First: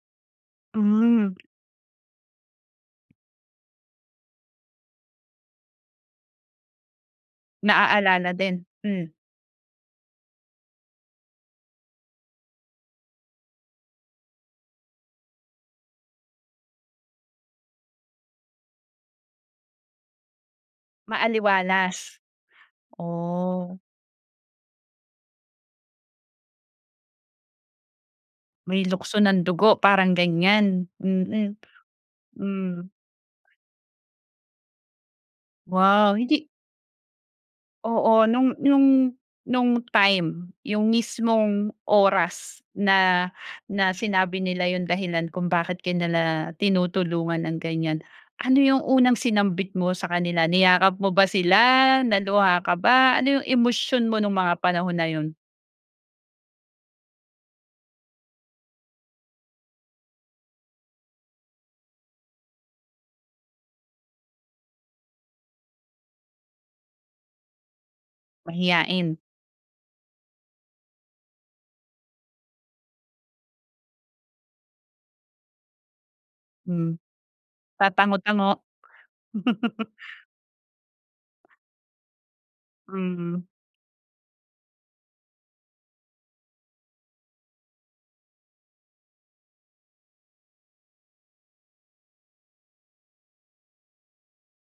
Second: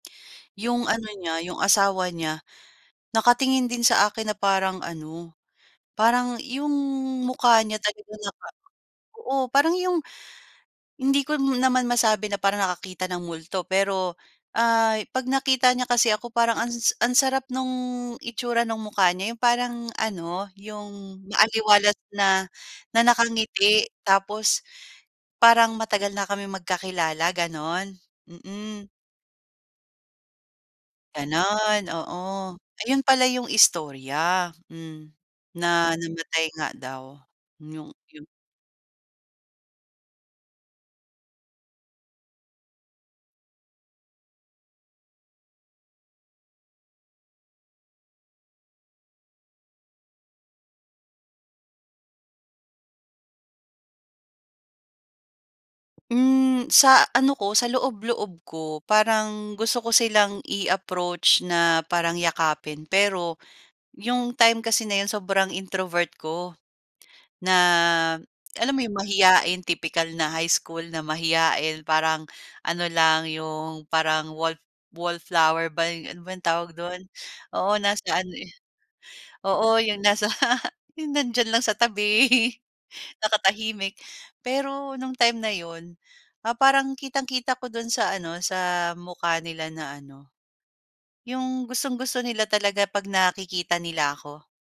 'Yong ano Mhm. niya, 'yong asawa niya, nakatingin din sa akin na parang ano, parang, 'yong mukha niya talagang Naaalala naka din. Hmm. oo, parang 'yong hindi ko m naman masabi na parang nakakita ng multo. Pero, ay 'pag nakita niya kasi ako, parang ans ang sarap no'ng itsura no'ng mukha niya. 'Yong parang ano, 'yong maaliwalas Maaliwalas. na na Oh. nakangiti, tapos parang matagal na kaming magkakilala gano'n, May mm. lukso ng dugo parang ganiyan, mm. Gano'n, oo. Hmm. Ayun pala 'yong istorya. Hmm, na Wow namatay hindi nga daw 'yong 'yong Oo, no'ng no'ng no'ng time, 'yong mismong oras, na na sinabi nila 'yong dahilan kung bakit ka nila tinutulungan ng ganiyan. Ano 'yong unang sinambit mo sa kanila? Niyakap mo ba sila, naluha ka ba, ano 'yong emosyon mo no'ng mga panahon na 'yon? Hmm, sa ano ko sa loob-loob ko, parang gusto ko silang i-approach na parang yakapin. Pero, 'yong time kasi na 'yon sobrang introvert ko. Na, alam mo 'yong Mahiyain. mahiyain, typical na high school na mahiyain, parang ano lang, 'yong parang wall wallflower ba 'yo ano ba 'yong tawag Hmm, do'n? Oo, nasa ano, eh tatango-tango. oo, 'yong nasa 'yong nandiyan lang sa tabi, Mm. nakatahimik. Pero, no'ng time na 'yon, ah, parang kitang-kita ko do'n sa ano, sa mukha nila na ano, 'yong gustong-gusto nila talaga 'pag nakikita nila ako.